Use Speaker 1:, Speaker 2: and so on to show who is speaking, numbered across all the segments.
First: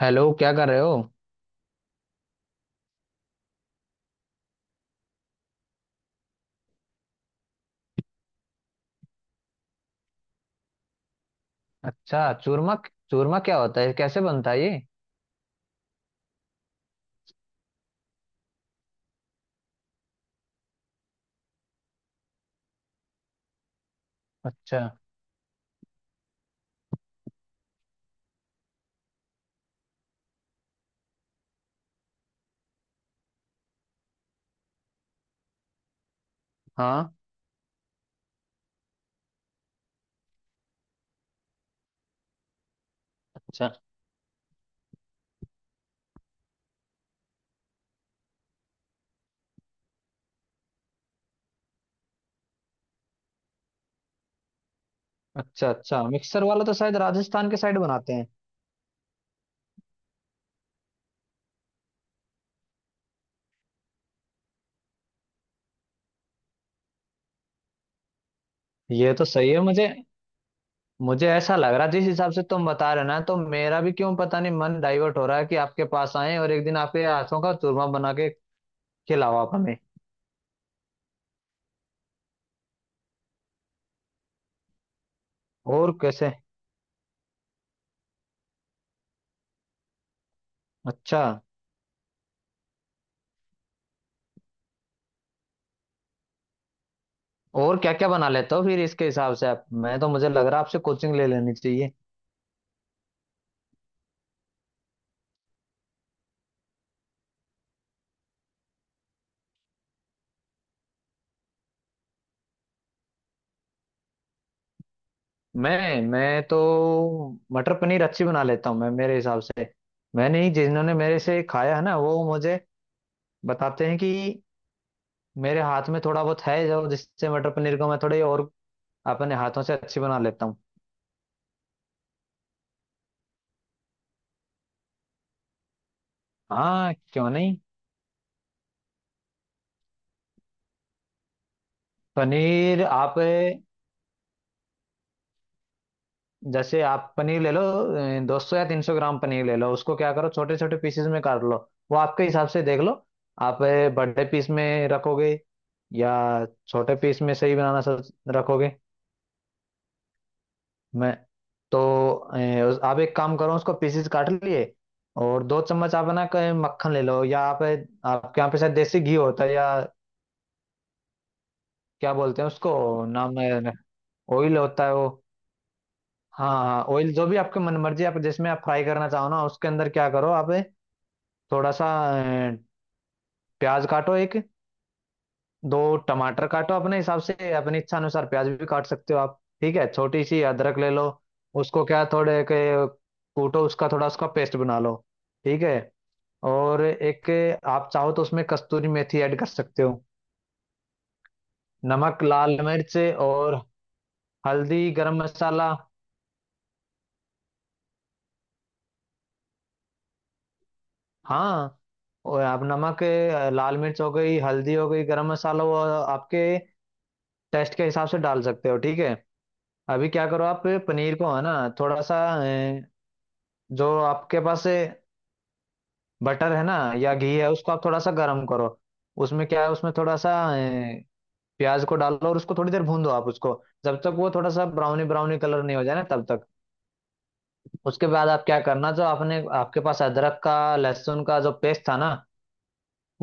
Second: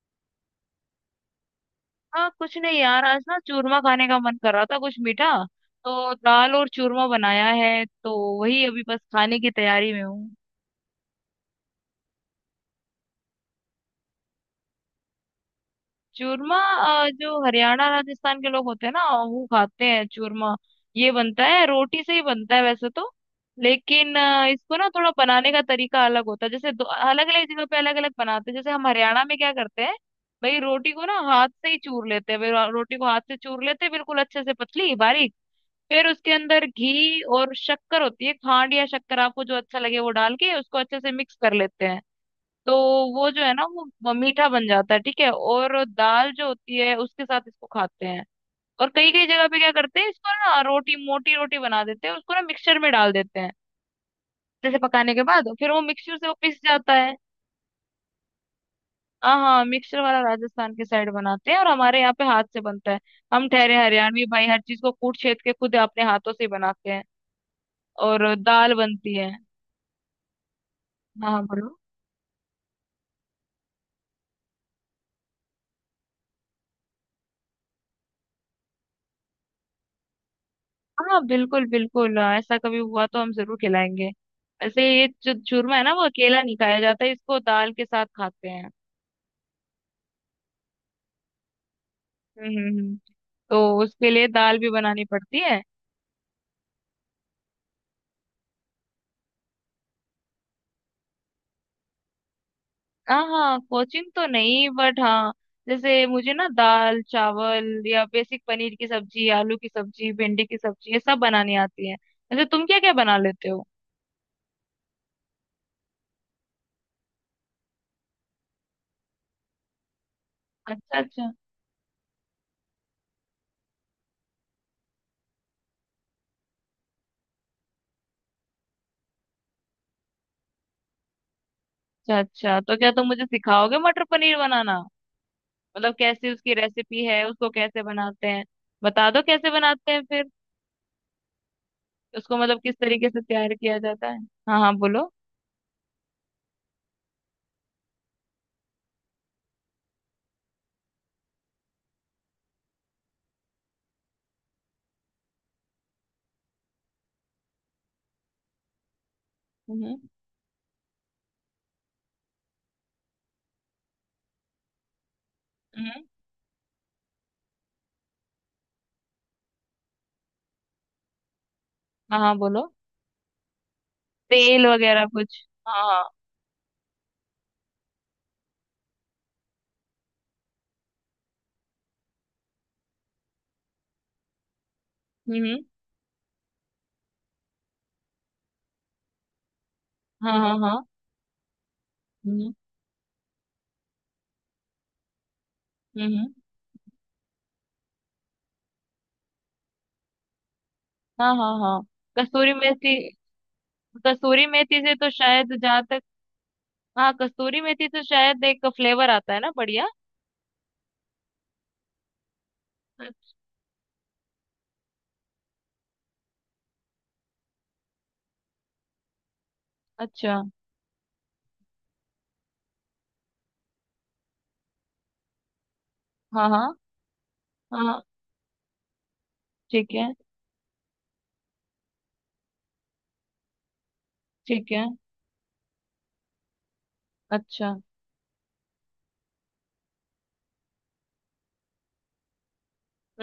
Speaker 1: Hello, क्या कर रहे हो।
Speaker 2: हाँ, कुछ नहीं यार। आज ना चूरमा खाने का मन कर रहा था, कुछ मीठा। तो दाल और चूरमा बनाया है, तो वही अभी बस खाने की तैयारी में हूँ।
Speaker 1: अच्छा, चूरमा। चूरमा क्या होता है, कैसे बनता है ये?
Speaker 2: चूरमा। जो हरियाणा राजस्थान के लोग होते हैं ना, वो खाते हैं चूरमा। ये बनता है, रोटी से ही बनता है वैसे तो। लेकिन इसको
Speaker 1: अच्छा।
Speaker 2: ना थोड़ा बनाने का तरीका अलग होता है। जैसे अलग अलग जगह पे अलग अलग बनाते हैं। जैसे हम हरियाणा में क्या करते हैं, भाई रोटी को ना हाथ से ही चूर लेते हैं। भाई रोटी को हाथ से चूर लेते हैं, बिल्कुल अच्छे से पतली बारीक। फिर उसके अंदर
Speaker 1: हाँ।
Speaker 2: घी और शक्कर होती है, खांड या शक्कर, आपको जो अच्छा लगे वो डाल के उसको अच्छे से मिक्स कर लेते हैं। तो वो जो है ना,
Speaker 1: अच्छा।
Speaker 2: वो मीठा बन जाता है, ठीक है। और दाल जो होती है उसके साथ इसको खाते हैं। और कई कई जगह पे क्या करते हैं, इसको ना रोटी, मोटी रोटी बना देते हैं, उसको ना मिक्सचर में डाल देते हैं। जैसे पकाने के बाद
Speaker 1: अच्छा।
Speaker 2: फिर वो
Speaker 1: अच्छा,
Speaker 2: मिक्सचर से वो
Speaker 1: मिक्सर
Speaker 2: पिस
Speaker 1: वाला तो
Speaker 2: जाता
Speaker 1: शायद
Speaker 2: है।
Speaker 1: राजस्थान के साइड बनाते हैं।
Speaker 2: हाँ हाँ, मिक्सचर वाला राजस्थान के साइड बनाते हैं, और हमारे यहाँ पे हाथ से बनता है। हम ठहरे हरियाणवी भाई, हर चीज को कूट छेद के खुद अपने हाथों से ही बनाते हैं। और दाल
Speaker 1: ये
Speaker 2: बनती
Speaker 1: तो
Speaker 2: है।
Speaker 1: सही है। मुझे मुझे
Speaker 2: हाँ
Speaker 1: ऐसा लग
Speaker 2: बोलो।
Speaker 1: रहा, जिस हिसाब से तुम बता रहे हो ना, तो मेरा भी क्यों पता नहीं मन डाइवर्ट हो रहा है कि आपके पास आए और एक दिन आपके हाथों का चूरमा बना के खिलाओ आप हमें।
Speaker 2: हाँ बिल्कुल बिल्कुल। हाँ, ऐसा कभी हुआ तो हम जरूर खिलाएंगे। वैसे ये जो चूरमा है ना,
Speaker 1: और
Speaker 2: वो
Speaker 1: कैसे?
Speaker 2: अकेला नहीं खाया जाता, इसको दाल के साथ खाते हैं।
Speaker 1: अच्छा।
Speaker 2: हम्म हम्म हम्म। तो उसके लिए दाल भी बनानी पड़ती है।
Speaker 1: और क्या क्या बना लेते हो फिर इसके हिसाब से आप? मैं तो मुझे लग रहा है आपसे कोचिंग ले लेनी चाहिए।
Speaker 2: हाँ हाँ, कोचिंग तो नहीं, बट हाँ, जैसे मुझे ना दाल चावल या बेसिक पनीर की सब्जी, आलू की सब्जी, भिंडी की सब्जी, ये सब बनानी आती है। वैसे तुम क्या क्या बना लेते हो।
Speaker 1: मैं तो मटर पनीर अच्छी बना लेता हूँ मैं, मेरे हिसाब से। मैंने ही, जिन्होंने
Speaker 2: अच्छा
Speaker 1: मेरे
Speaker 2: अच्छा।
Speaker 1: से खाया है ना, वो मुझे बताते हैं कि मेरे हाथ में थोड़ा बहुत है जो, जिससे मटर पनीर को मैं थोड़े और अपने हाथों से अच्छी बना लेता हूँ।
Speaker 2: अच्छा अच्छा, तो क्या तुम मुझे सिखाओगे मटर पनीर बनाना। मतलब कैसी उसकी
Speaker 1: हाँ,
Speaker 2: रेसिपी है,
Speaker 1: क्यों
Speaker 2: उसको
Speaker 1: नहीं।
Speaker 2: कैसे बनाते हैं। बता दो कैसे बनाते हैं फिर। उसको मतलब किस
Speaker 1: पनीर
Speaker 2: तरीके
Speaker 1: आप,
Speaker 2: से तैयार किया जाता है। हाँ हाँ बोलो।
Speaker 1: जैसे आप पनीर ले लो, 200 या 300 ग्राम पनीर ले लो। उसको क्या करो, छोटे छोटे पीसेस में काट लो। वो आपके हिसाब से देख लो आप, बड़े पीस में रखोगे या छोटे पीस में, सही बनाना सब, रखोगे।
Speaker 2: हम्म
Speaker 1: मैं तो आप एक काम करो, उसको पीसेस काट लिए और दो चम्मच
Speaker 2: हम्म।
Speaker 1: आप, है ना, मक्खन ले लो। या आप, आपके यहाँ पे शायद देसी घी होता है, या क्या
Speaker 2: हाँ हाँ
Speaker 1: बोलते हैं
Speaker 2: बोलो।
Speaker 1: उसको, नाम है ऑयल
Speaker 2: तेल
Speaker 1: होता है
Speaker 2: वगैरह
Speaker 1: वो।
Speaker 2: कुछ, हाँ हाँ।
Speaker 1: हाँ हाँ, ऑयल, जो भी आपके मन मर्जी आप, जिसमें आप फ्राई करना चाहो ना, उसके अंदर क्या करो आप, थोड़ा सा ए, प्याज काटो, एक
Speaker 2: हम्म।
Speaker 1: दो टमाटर काटो अपने हिसाब से, अपनी इच्छा अनुसार प्याज भी काट सकते हो आप, ठीक है। छोटी
Speaker 2: हाँ
Speaker 1: सी
Speaker 2: हाँ हाँ।
Speaker 1: अदरक ले लो, उसको क्या थोड़े
Speaker 2: हम्म
Speaker 1: के कूटो, उसका थोड़ा उसका पेस्ट बना लो, ठीक है।
Speaker 2: हम्म।
Speaker 1: और एक, आप चाहो तो उसमें कस्तूरी मेथी ऐड कर सकते हो,
Speaker 2: हाँ हाँ हाँ।
Speaker 1: नमक,
Speaker 2: कसूरी
Speaker 1: लाल
Speaker 2: मेथी।
Speaker 1: मिर्च और
Speaker 2: कसूरी मेथी
Speaker 1: हल्दी,
Speaker 2: से तो
Speaker 1: गरम
Speaker 2: शायद
Speaker 1: मसाला।
Speaker 2: जहाँ तक, हाँ कसूरी मेथी तो शायद एक फ्लेवर आता है ना बढ़िया।
Speaker 1: हाँ, और आप नमक, लाल मिर्च हो गई, हल्दी हो गई, गरम मसाला, वो आपके टेस्ट के हिसाब से डाल सकते हो, ठीक है। अभी क्या
Speaker 2: अच्छा।
Speaker 1: करो, आप पनीर को है ना, थोड़ा सा, जो आपके पास
Speaker 2: हाँ
Speaker 1: बटर है
Speaker 2: हाँ
Speaker 1: ना या घी है, उसको आप थोड़ा
Speaker 2: हाँ।
Speaker 1: सा गर्म करो। उसमें क्या है, उसमें
Speaker 2: ठीक है।
Speaker 1: थोड़ा सा प्याज को डालो और उसको थोड़ी देर भून दो आप, उसको जब तक वो थोड़ा सा
Speaker 2: ठीक है,
Speaker 1: ब्राउनी ब्राउनी कलर नहीं हो जाए ना, तब तक।
Speaker 2: अच्छा।
Speaker 1: उसके बाद आप क्या करना, जो आपने, आपके पास अदरक का लहसुन का जो पेस्ट था ना,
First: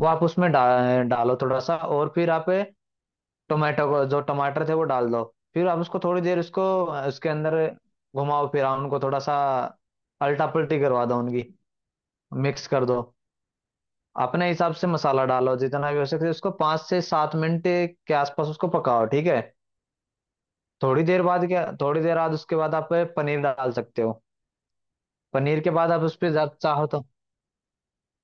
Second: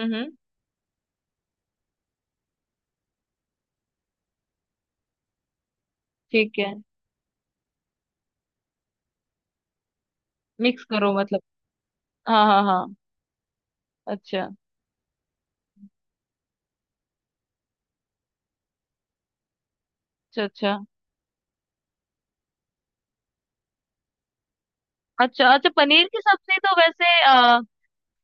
Speaker 1: वो आप उसमें डालो थोड़ा सा। और फिर आप टोमेटो को, जो टमाटर थे, वो डाल दो। फिर आप उसको थोड़ी देर
Speaker 2: ठीक
Speaker 1: उसको
Speaker 2: है।
Speaker 1: उसके अंदर घुमाओ फिराओ उनको, थोड़ा सा अल्टा पल्टी
Speaker 2: मिक्स
Speaker 1: करवा
Speaker 2: करो
Speaker 1: दो
Speaker 2: मतलब,
Speaker 1: उनकी,
Speaker 2: हाँ हाँ
Speaker 1: मिक्स कर
Speaker 2: हाँ।
Speaker 1: दो।
Speaker 2: अच्छा
Speaker 1: अपने हिसाब से मसाला डालो जितना भी हो सके। उसको 5 से 7 मिनट के आसपास उसको पकाओ, ठीक है।
Speaker 2: अच्छा। अच्छा।
Speaker 1: थोड़ी देर बाद, उसके बाद आप पनीर डाल सकते हो।
Speaker 2: अच्छा
Speaker 1: पनीर
Speaker 2: अच्छा,
Speaker 1: के बाद आप
Speaker 2: पनीर
Speaker 1: उस
Speaker 2: की
Speaker 1: पर
Speaker 2: सब्जी तो
Speaker 1: चाहो
Speaker 2: वैसे
Speaker 1: तो।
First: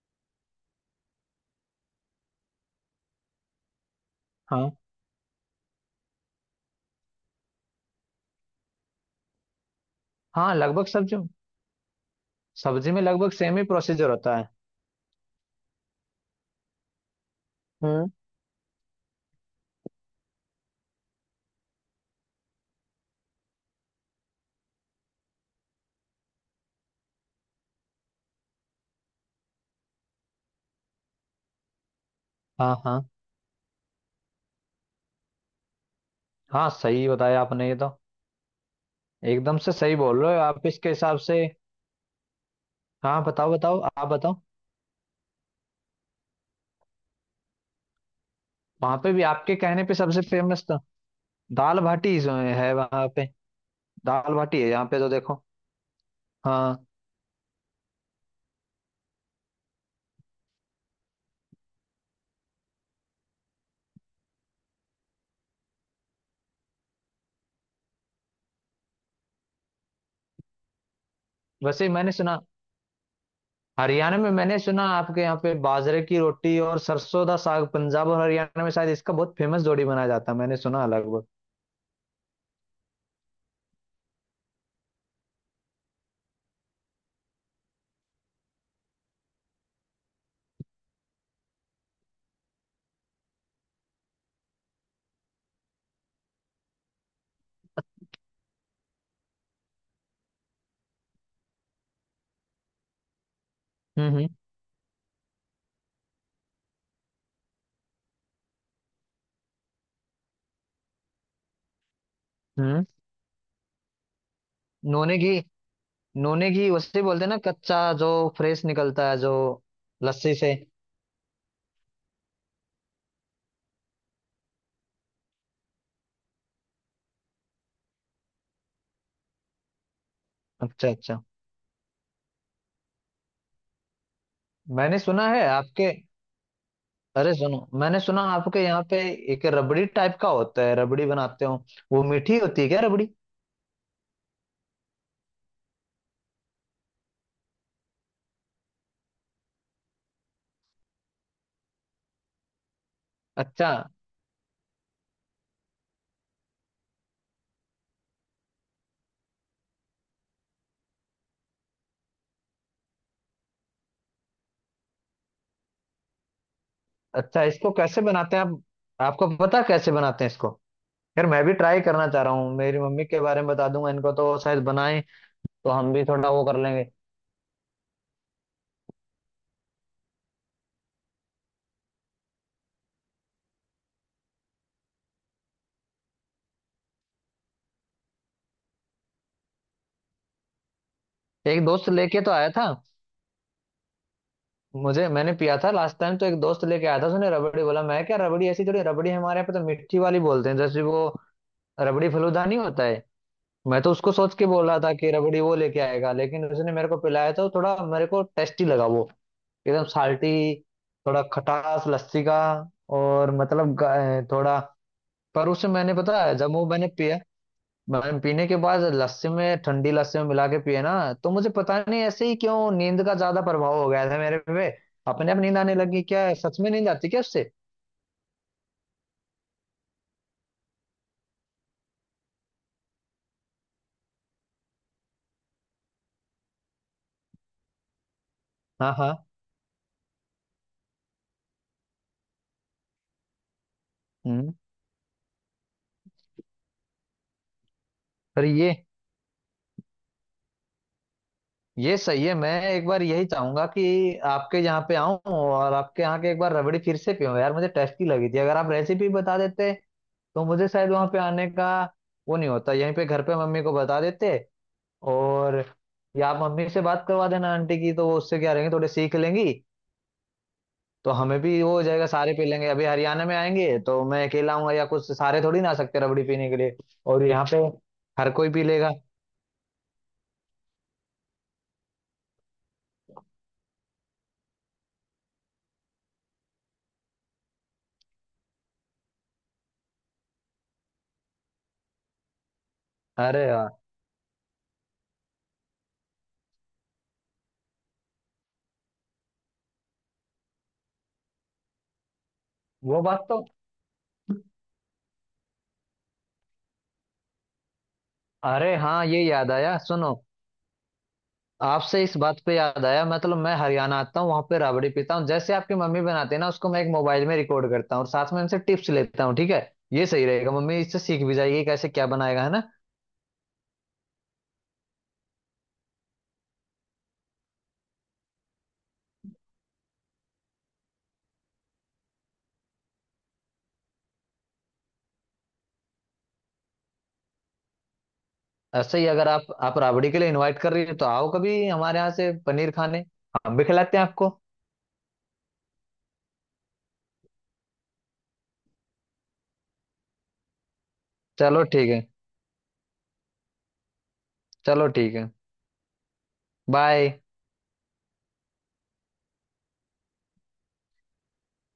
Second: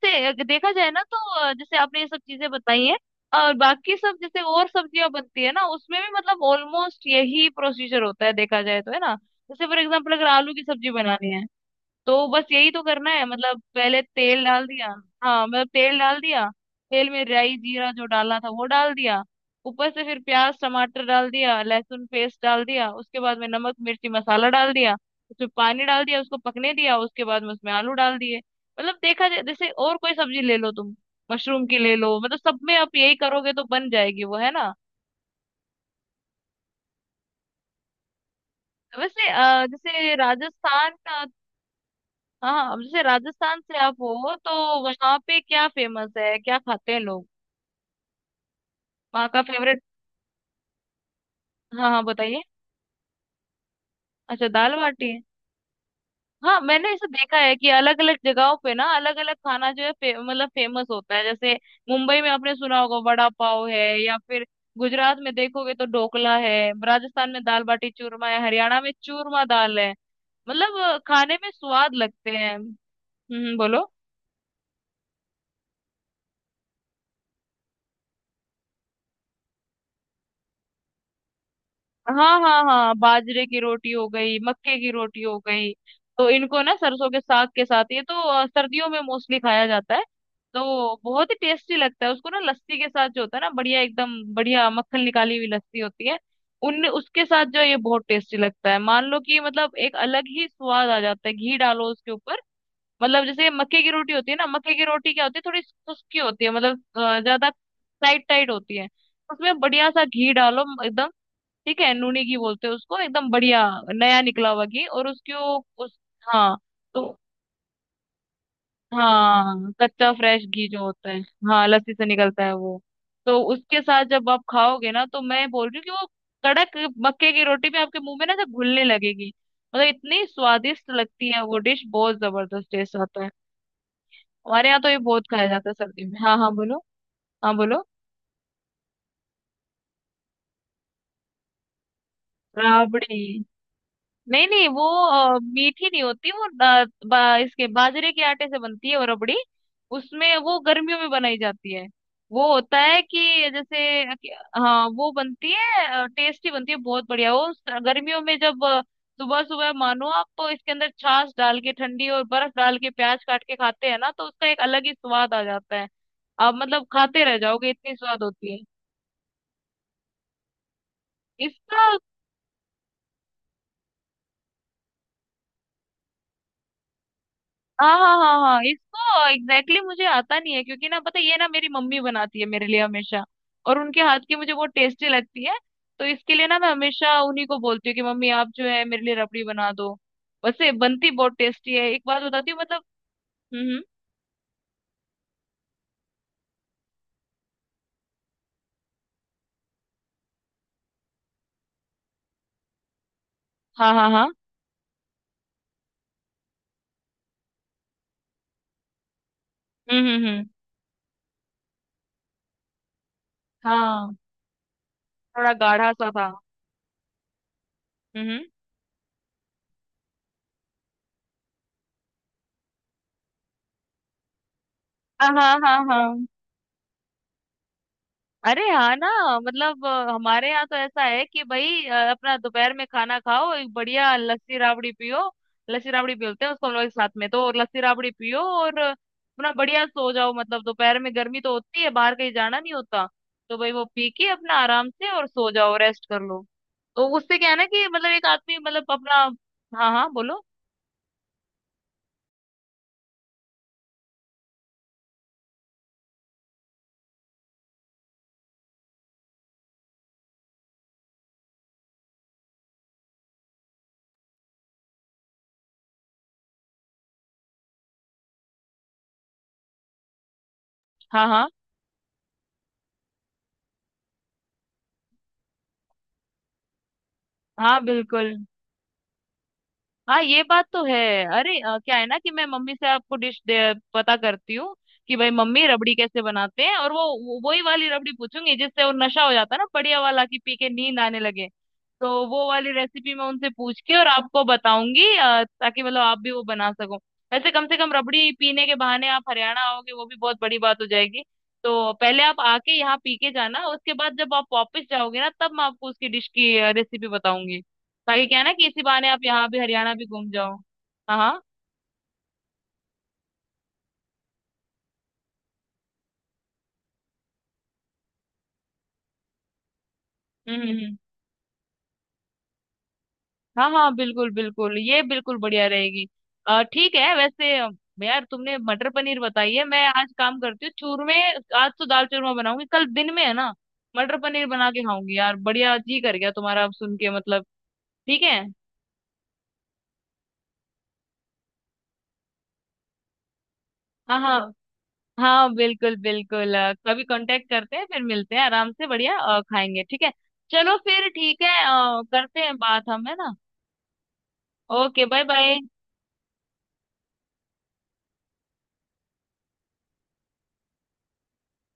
Speaker 2: से अगर देखा जाए ना तो, जैसे आपने ये सब चीजें बताई हैं, और बाकी सब जैसे और
Speaker 1: हाँ
Speaker 2: सब्जियां बनती है ना, उसमें भी मतलब ऑलमोस्ट यही प्रोसीजर होता है देखा जाए तो, है ना। जैसे फॉर एग्जांपल अगर आलू
Speaker 1: हाँ,
Speaker 2: की
Speaker 1: लगभग
Speaker 2: सब्जी
Speaker 1: सब्जी,
Speaker 2: बनानी है, तो बस यही तो
Speaker 1: सब्जी में
Speaker 2: करना है।
Speaker 1: लगभग सेम
Speaker 2: मतलब
Speaker 1: ही
Speaker 2: पहले
Speaker 1: प्रोसीजर होता
Speaker 2: तेल
Speaker 1: है।
Speaker 2: डाल दिया। हाँ मतलब तेल डाल दिया, तेल में राई जीरा जो
Speaker 1: हम्म।
Speaker 2: डालना था वो डाल दिया। ऊपर से फिर प्याज टमाटर डाल दिया, लहसुन पेस्ट डाल दिया, उसके बाद में नमक मिर्ची मसाला डाल दिया। उसमें पानी डाल दिया, उसको पकने दिया, उसके बाद में उसमें आलू डाल दिए। मतलब देखा जाए, जैसे और कोई सब्जी ले लो तुम, मशरूम की ले लो, मतलब सब
Speaker 1: हाँ
Speaker 2: में आप
Speaker 1: हाँ
Speaker 2: यही करोगे तो बन जाएगी वो, है ना।
Speaker 1: हाँ, सही बताया आपने ये तो,
Speaker 2: वैसे
Speaker 1: एकदम से सही
Speaker 2: जैसे
Speaker 1: बोल रहे हो आप इसके
Speaker 2: राजस्थान,
Speaker 1: हिसाब से।
Speaker 2: हाँ अब जैसे
Speaker 1: हाँ, बताओ
Speaker 2: राजस्थान से
Speaker 1: बताओ,
Speaker 2: आप
Speaker 1: आप
Speaker 2: हो
Speaker 1: बताओ।
Speaker 2: तो, वहाँ पे क्या फेमस है, क्या खाते हैं लोग,
Speaker 1: वहाँ पे भी
Speaker 2: वहाँ का
Speaker 1: आपके
Speaker 2: फेवरेट।
Speaker 1: कहने पे सबसे फेमस तो दाल
Speaker 2: हाँ हाँ
Speaker 1: बाटी जो
Speaker 2: बताइए।
Speaker 1: है वहाँ पे, दाल
Speaker 2: अच्छा
Speaker 1: बाटी है।
Speaker 2: दाल
Speaker 1: यहाँ पे तो
Speaker 2: बाटी है।
Speaker 1: देखो,
Speaker 2: हाँ
Speaker 1: हाँ,
Speaker 2: मैंने ऐसा देखा है कि अलग अलग जगहों पे ना अलग अलग खाना जो है मतलब फेमस होता है। जैसे मुंबई में आपने सुना होगा वड़ा पाव है, या फिर गुजरात में देखोगे तो ढोकला है, राजस्थान में दाल बाटी चूरमा है, हरियाणा में चूरमा दाल है। मतलब खाने में
Speaker 1: वैसे
Speaker 2: स्वाद
Speaker 1: मैंने
Speaker 2: लगते
Speaker 1: सुना
Speaker 2: हैं। बोलो।
Speaker 1: हरियाणा में, मैंने सुना आपके यहाँ पे बाजरे की रोटी और सरसों का साग, पंजाब और हरियाणा में शायद इसका बहुत फेमस जोड़ी बनाया जाता है, मैंने सुना लगभग।
Speaker 2: हाँ हाँ हाँ, बाजरे की रोटी हो गई, मक्के की रोटी हो गई, तो इनको ना सरसों के साग के साथ, ये तो सर्दियों में मोस्टली खाया जाता है। तो बहुत ही टेस्टी लगता है, उसको ना लस्सी के साथ जो होता है ना, बढ़िया एकदम बढ़िया मक्खन निकाली हुई लस्सी होती है, उन उसके साथ जो है ये बहुत टेस्टी लगता है। मान लो कि मतलब एक अलग ही स्वाद आ जाता है, घी डालो उसके ऊपर। मतलब जैसे मक्के की
Speaker 1: हम्म
Speaker 2: रोटी
Speaker 1: हम्म
Speaker 2: होती है ना, मक्के की रोटी क्या होती है थोड़ी खुश्की होती है, मतलब ज्यादा टाइट टाइट होती है। उसमें बढ़िया सा घी डालो एकदम, ठीक है, नूनी घी बोलते हैं
Speaker 1: हम्म।
Speaker 2: उसको, एकदम बढ़िया नया निकला हुआ घी, और
Speaker 1: नोने की,
Speaker 2: उसकी वो उस,
Speaker 1: नूने
Speaker 2: हाँ।
Speaker 1: घी उसे
Speaker 2: तो
Speaker 1: बोलते हैं ना, कच्चा जो फ्रेश निकलता है जो
Speaker 2: हाँ कच्चा
Speaker 1: लस्सी
Speaker 2: फ्रेश
Speaker 1: से।
Speaker 2: घी जो होता है। हाँ लस्सी से निकलता है वो। तो उसके साथ जब आप खाओगे ना, तो मैं बोल रही हूँ कि वो कड़क मक्के की रोटी भी आपके मुंह में ना ऐसे घुलने लगेगी, मतलब इतनी
Speaker 1: अच्छा
Speaker 2: स्वादिष्ट
Speaker 1: अच्छा।
Speaker 2: लगती है वो डिश, बहुत जबरदस्त टेस्ट आता है। हमारे यहाँ तो ये
Speaker 1: मैंने
Speaker 2: बहुत
Speaker 1: सुना
Speaker 2: खाया
Speaker 1: है
Speaker 2: जाता है
Speaker 1: आपके,
Speaker 2: सर्दी में। हाँ हाँ बोलो।
Speaker 1: अरे
Speaker 2: हाँ
Speaker 1: सुनो,
Speaker 2: बोलो।
Speaker 1: मैंने सुना आपके यहाँ पे एक रबड़ी टाइप का होता है, रबड़ी बनाते हो। वो मीठी होती है क्या, रबड़ी?
Speaker 2: राबड़ी? नहीं नहीं, वो मीठी नहीं होती, वो इसके बाजरे के आटे से बनती है वो रबड़ी। उसमें वो गर्मियों में बनाई जाती है। वो होता है कि
Speaker 1: अच्छा
Speaker 2: जैसे हाँ वो बनती है, टेस्टी बनती है बहुत बढ़िया। वो गर्मियों में जब सुबह सुबह मानो आप तो इसके अंदर छाछ डाल के ठंडी और बर्फ डाल के प्याज काट के खाते हैं ना, तो उसका एक अलग ही स्वाद आ जाता है। आप मतलब खाते रह
Speaker 1: अच्छा,
Speaker 2: जाओगे,
Speaker 1: इसको
Speaker 2: इतनी
Speaker 1: कैसे
Speaker 2: स्वाद
Speaker 1: बनाते हैं
Speaker 2: होती
Speaker 1: आप?
Speaker 2: है।
Speaker 1: आपको पता है कैसे बनाते हैं इसको? यार मैं भी ट्राई
Speaker 2: इसका,
Speaker 1: करना चाह रहा हूँ, मेरी मम्मी के बारे में बता दूंगा इनको तो शायद बनाएं, तो हम भी थोड़ा वो कर लेंगे।
Speaker 2: हाँ हाँ हाँ हाँ इसको, एग्जैक्टली exactly मुझे आता नहीं है, क्योंकि ना पता है, ये ना मेरी मम्मी बनाती है मेरे लिए हमेशा, और उनके हाथ की मुझे बहुत टेस्टी लगती है। तो इसके लिए ना मैं हमेशा उन्हीं को बोलती हूँ कि मम्मी आप जो है मेरे लिए रबड़ी बना दो। वैसे बनती बहुत
Speaker 1: एक
Speaker 2: टेस्टी है,
Speaker 1: दोस्त
Speaker 2: एक
Speaker 1: लेके
Speaker 2: बात
Speaker 1: तो आया
Speaker 2: बताती हूँ
Speaker 1: था
Speaker 2: मतलब। हम्म हम्म,
Speaker 1: मुझे, मैंने पिया था लास्ट टाइम, तो एक दोस्त लेके आया था, उसने रबड़ी बोला, मैं क्या, रबड़ी ऐसी थोड़ी, रबड़ी हमारे यहाँ पे तो मिट्टी वाली बोलते हैं जैसे वो, रबड़ी फलूदा नहीं होता है। मैं तो
Speaker 2: हाँ हाँ
Speaker 1: उसको
Speaker 2: हाँ।
Speaker 1: सोच के बोल रहा था कि रबड़ी वो लेके आएगा, लेकिन उसने मेरे को पिलाया तो थोड़ा मेरे को टेस्टी लगा वो, एकदम साल्टी,
Speaker 2: हम्म।
Speaker 1: थोड़ा खटास लस्सी का, और मतलब
Speaker 2: हाँ
Speaker 1: थोड़ा। पर
Speaker 2: थोड़ा
Speaker 1: उसे
Speaker 2: गाढ़ा
Speaker 1: मैंने,
Speaker 2: सा
Speaker 1: पता
Speaker 2: था।
Speaker 1: है, जब वो मैंने पिया, मैम
Speaker 2: हम्म हम्म,
Speaker 1: पीने के बाद लस्सी में, ठंडी लस्सी में मिला के पिए ना, तो मुझे पता नहीं ऐसे ही क्यों नींद का ज्यादा प्रभाव हो गया था मेरे पे,
Speaker 2: हाँ
Speaker 1: अपने आप
Speaker 2: हाँ
Speaker 1: नींद आने
Speaker 2: हाँ
Speaker 1: लगी,
Speaker 2: हाँ।
Speaker 1: क्या है? सच में नींद आती क्या उससे?
Speaker 2: अरे हाँ ना, मतलब हमारे यहाँ तो ऐसा है कि भाई, अपना दोपहर में खाना खाओ, एक बढ़िया लस्सी राबड़ी पियो, लस्सी राबड़ी बोलते हैं उसको हम लोग एक साथ में, तो लस्सी राबड़ी पियो और
Speaker 1: हाँ हाँ।
Speaker 2: अपना बढ़िया सो जाओ। मतलब दोपहर में गर्मी तो होती है, बाहर कहीं जाना नहीं होता, तो भाई वो पी के
Speaker 1: हम्म।
Speaker 2: अपना आराम से और सो जाओ, रेस्ट कर लो। तो उससे क्या है ना कि मतलब एक
Speaker 1: पर
Speaker 2: आदमी
Speaker 1: ये
Speaker 2: मतलब अपना, हाँ हाँ बोलो।
Speaker 1: ये सही है, मैं एक बार यही चाहूंगा कि आपके यहाँ पे आऊं और आपके यहाँ के एक बार रबड़ी फिर से पीऊं, यार मुझे टेस्टी लगी थी। अगर आप रेसिपी बता देते, तो मुझे शायद वहां पे आने का वो नहीं होता, यहीं पे घर पे मम्मी को बता देते। और, या आप मम्मी से बात करवा देना आंटी की, तो वो उससे क्या रहेंगे, थोड़े सीख लेंगी, तो
Speaker 2: हाँ
Speaker 1: हमें
Speaker 2: हाँ
Speaker 1: भी वो हो जाएगा, सारे पी लेंगे। अभी हरियाणा में आएंगे तो मैं अकेला आऊंगा या कुछ, सारे थोड़ी ना आ सकते रबड़ी पीने के लिए। और यहाँ पे
Speaker 2: हाँ
Speaker 1: हर
Speaker 2: बिल्कुल।
Speaker 1: कोई पी लेगा।
Speaker 2: हाँ ये बात तो है। अरे क्या है ना कि मैं मम्मी से आपको डिश पता करती हूँ, कि भाई मम्मी रबड़ी कैसे बनाते हैं, और वही वाली रबड़ी पूछूंगी जिससे वो नशा हो जाता है ना बढ़िया वाला, कि पी के नींद आने लगे। तो वो वाली रेसिपी मैं
Speaker 1: अरे
Speaker 2: उनसे
Speaker 1: यार,
Speaker 2: पूछ के और आपको बताऊंगी, ताकि मतलब आप भी वो बना सको। वैसे कम से कम रबड़ी पीने के बहाने आप हरियाणा आओगे, वो भी बहुत बड़ी बात हो जाएगी। तो पहले आप आके यहाँ
Speaker 1: वो
Speaker 2: पी
Speaker 1: बात
Speaker 2: के
Speaker 1: तो,
Speaker 2: जाना, उसके बाद जब आप वापस जाओगे ना, तब मैं आपको उसकी डिश की रेसिपी बताऊंगी, ताकि क्या है ना कि
Speaker 1: अरे
Speaker 2: इसी
Speaker 1: हाँ
Speaker 2: बहाने आप
Speaker 1: ये
Speaker 2: यहाँ
Speaker 1: याद
Speaker 2: भी,
Speaker 1: आया,
Speaker 2: हरियाणा भी
Speaker 1: सुनो,
Speaker 2: घूम जाओ। हाँ हाँ।
Speaker 1: आपसे इस बात पे याद आया, मतलब मैं हरियाणा आता हूँ, वहां पे राबड़ी पीता हूँ जैसे आपकी मम्मी बनाते हैं ना, उसको मैं एक मोबाइल में रिकॉर्ड करता हूँ और साथ में इनसे टिप्स लेता हूँ, ठीक है। ये सही रहेगा,
Speaker 2: हम्म
Speaker 1: मम्मी
Speaker 2: हम्म,
Speaker 1: इससे सीख भी जाएगी कैसे क्या बनाएगा, है ना।
Speaker 2: हाँ हाँ बिल्कुल बिल्कुल, ये बिल्कुल बढ़िया रहेगी। ठीक है। वैसे यार तुमने मटर पनीर बताई है, मैं आज काम करती हूँ चूरमे, आज तो दाल चूरमा बनाऊंगी, कल दिन में है ना मटर पनीर बना के खाऊंगी। यार बढ़िया जी कर गया तुम्हारा अब सुन के मतलब। ठीक है।
Speaker 1: ऐसे ही अगर आप राबड़ी के लिए इनवाइट कर रही हो, तो आओ कभी हमारे यहाँ से पनीर खाने, हम भी खिलाते हैं
Speaker 2: हाँ
Speaker 1: आपको।
Speaker 2: हाँ। हाँ बिल्कुल बिल्कुल, कभी कांटेक्ट करते हैं, फिर मिलते हैं आराम से, बढ़िया खाएंगे, ठीक है। चलो फिर ठीक है,
Speaker 1: चलो ठीक है।
Speaker 2: करते हैं बात हम, है ना।
Speaker 1: चलो
Speaker 2: ओके
Speaker 1: ठीक
Speaker 2: बाय
Speaker 1: है।
Speaker 2: बाय।
Speaker 1: बाय।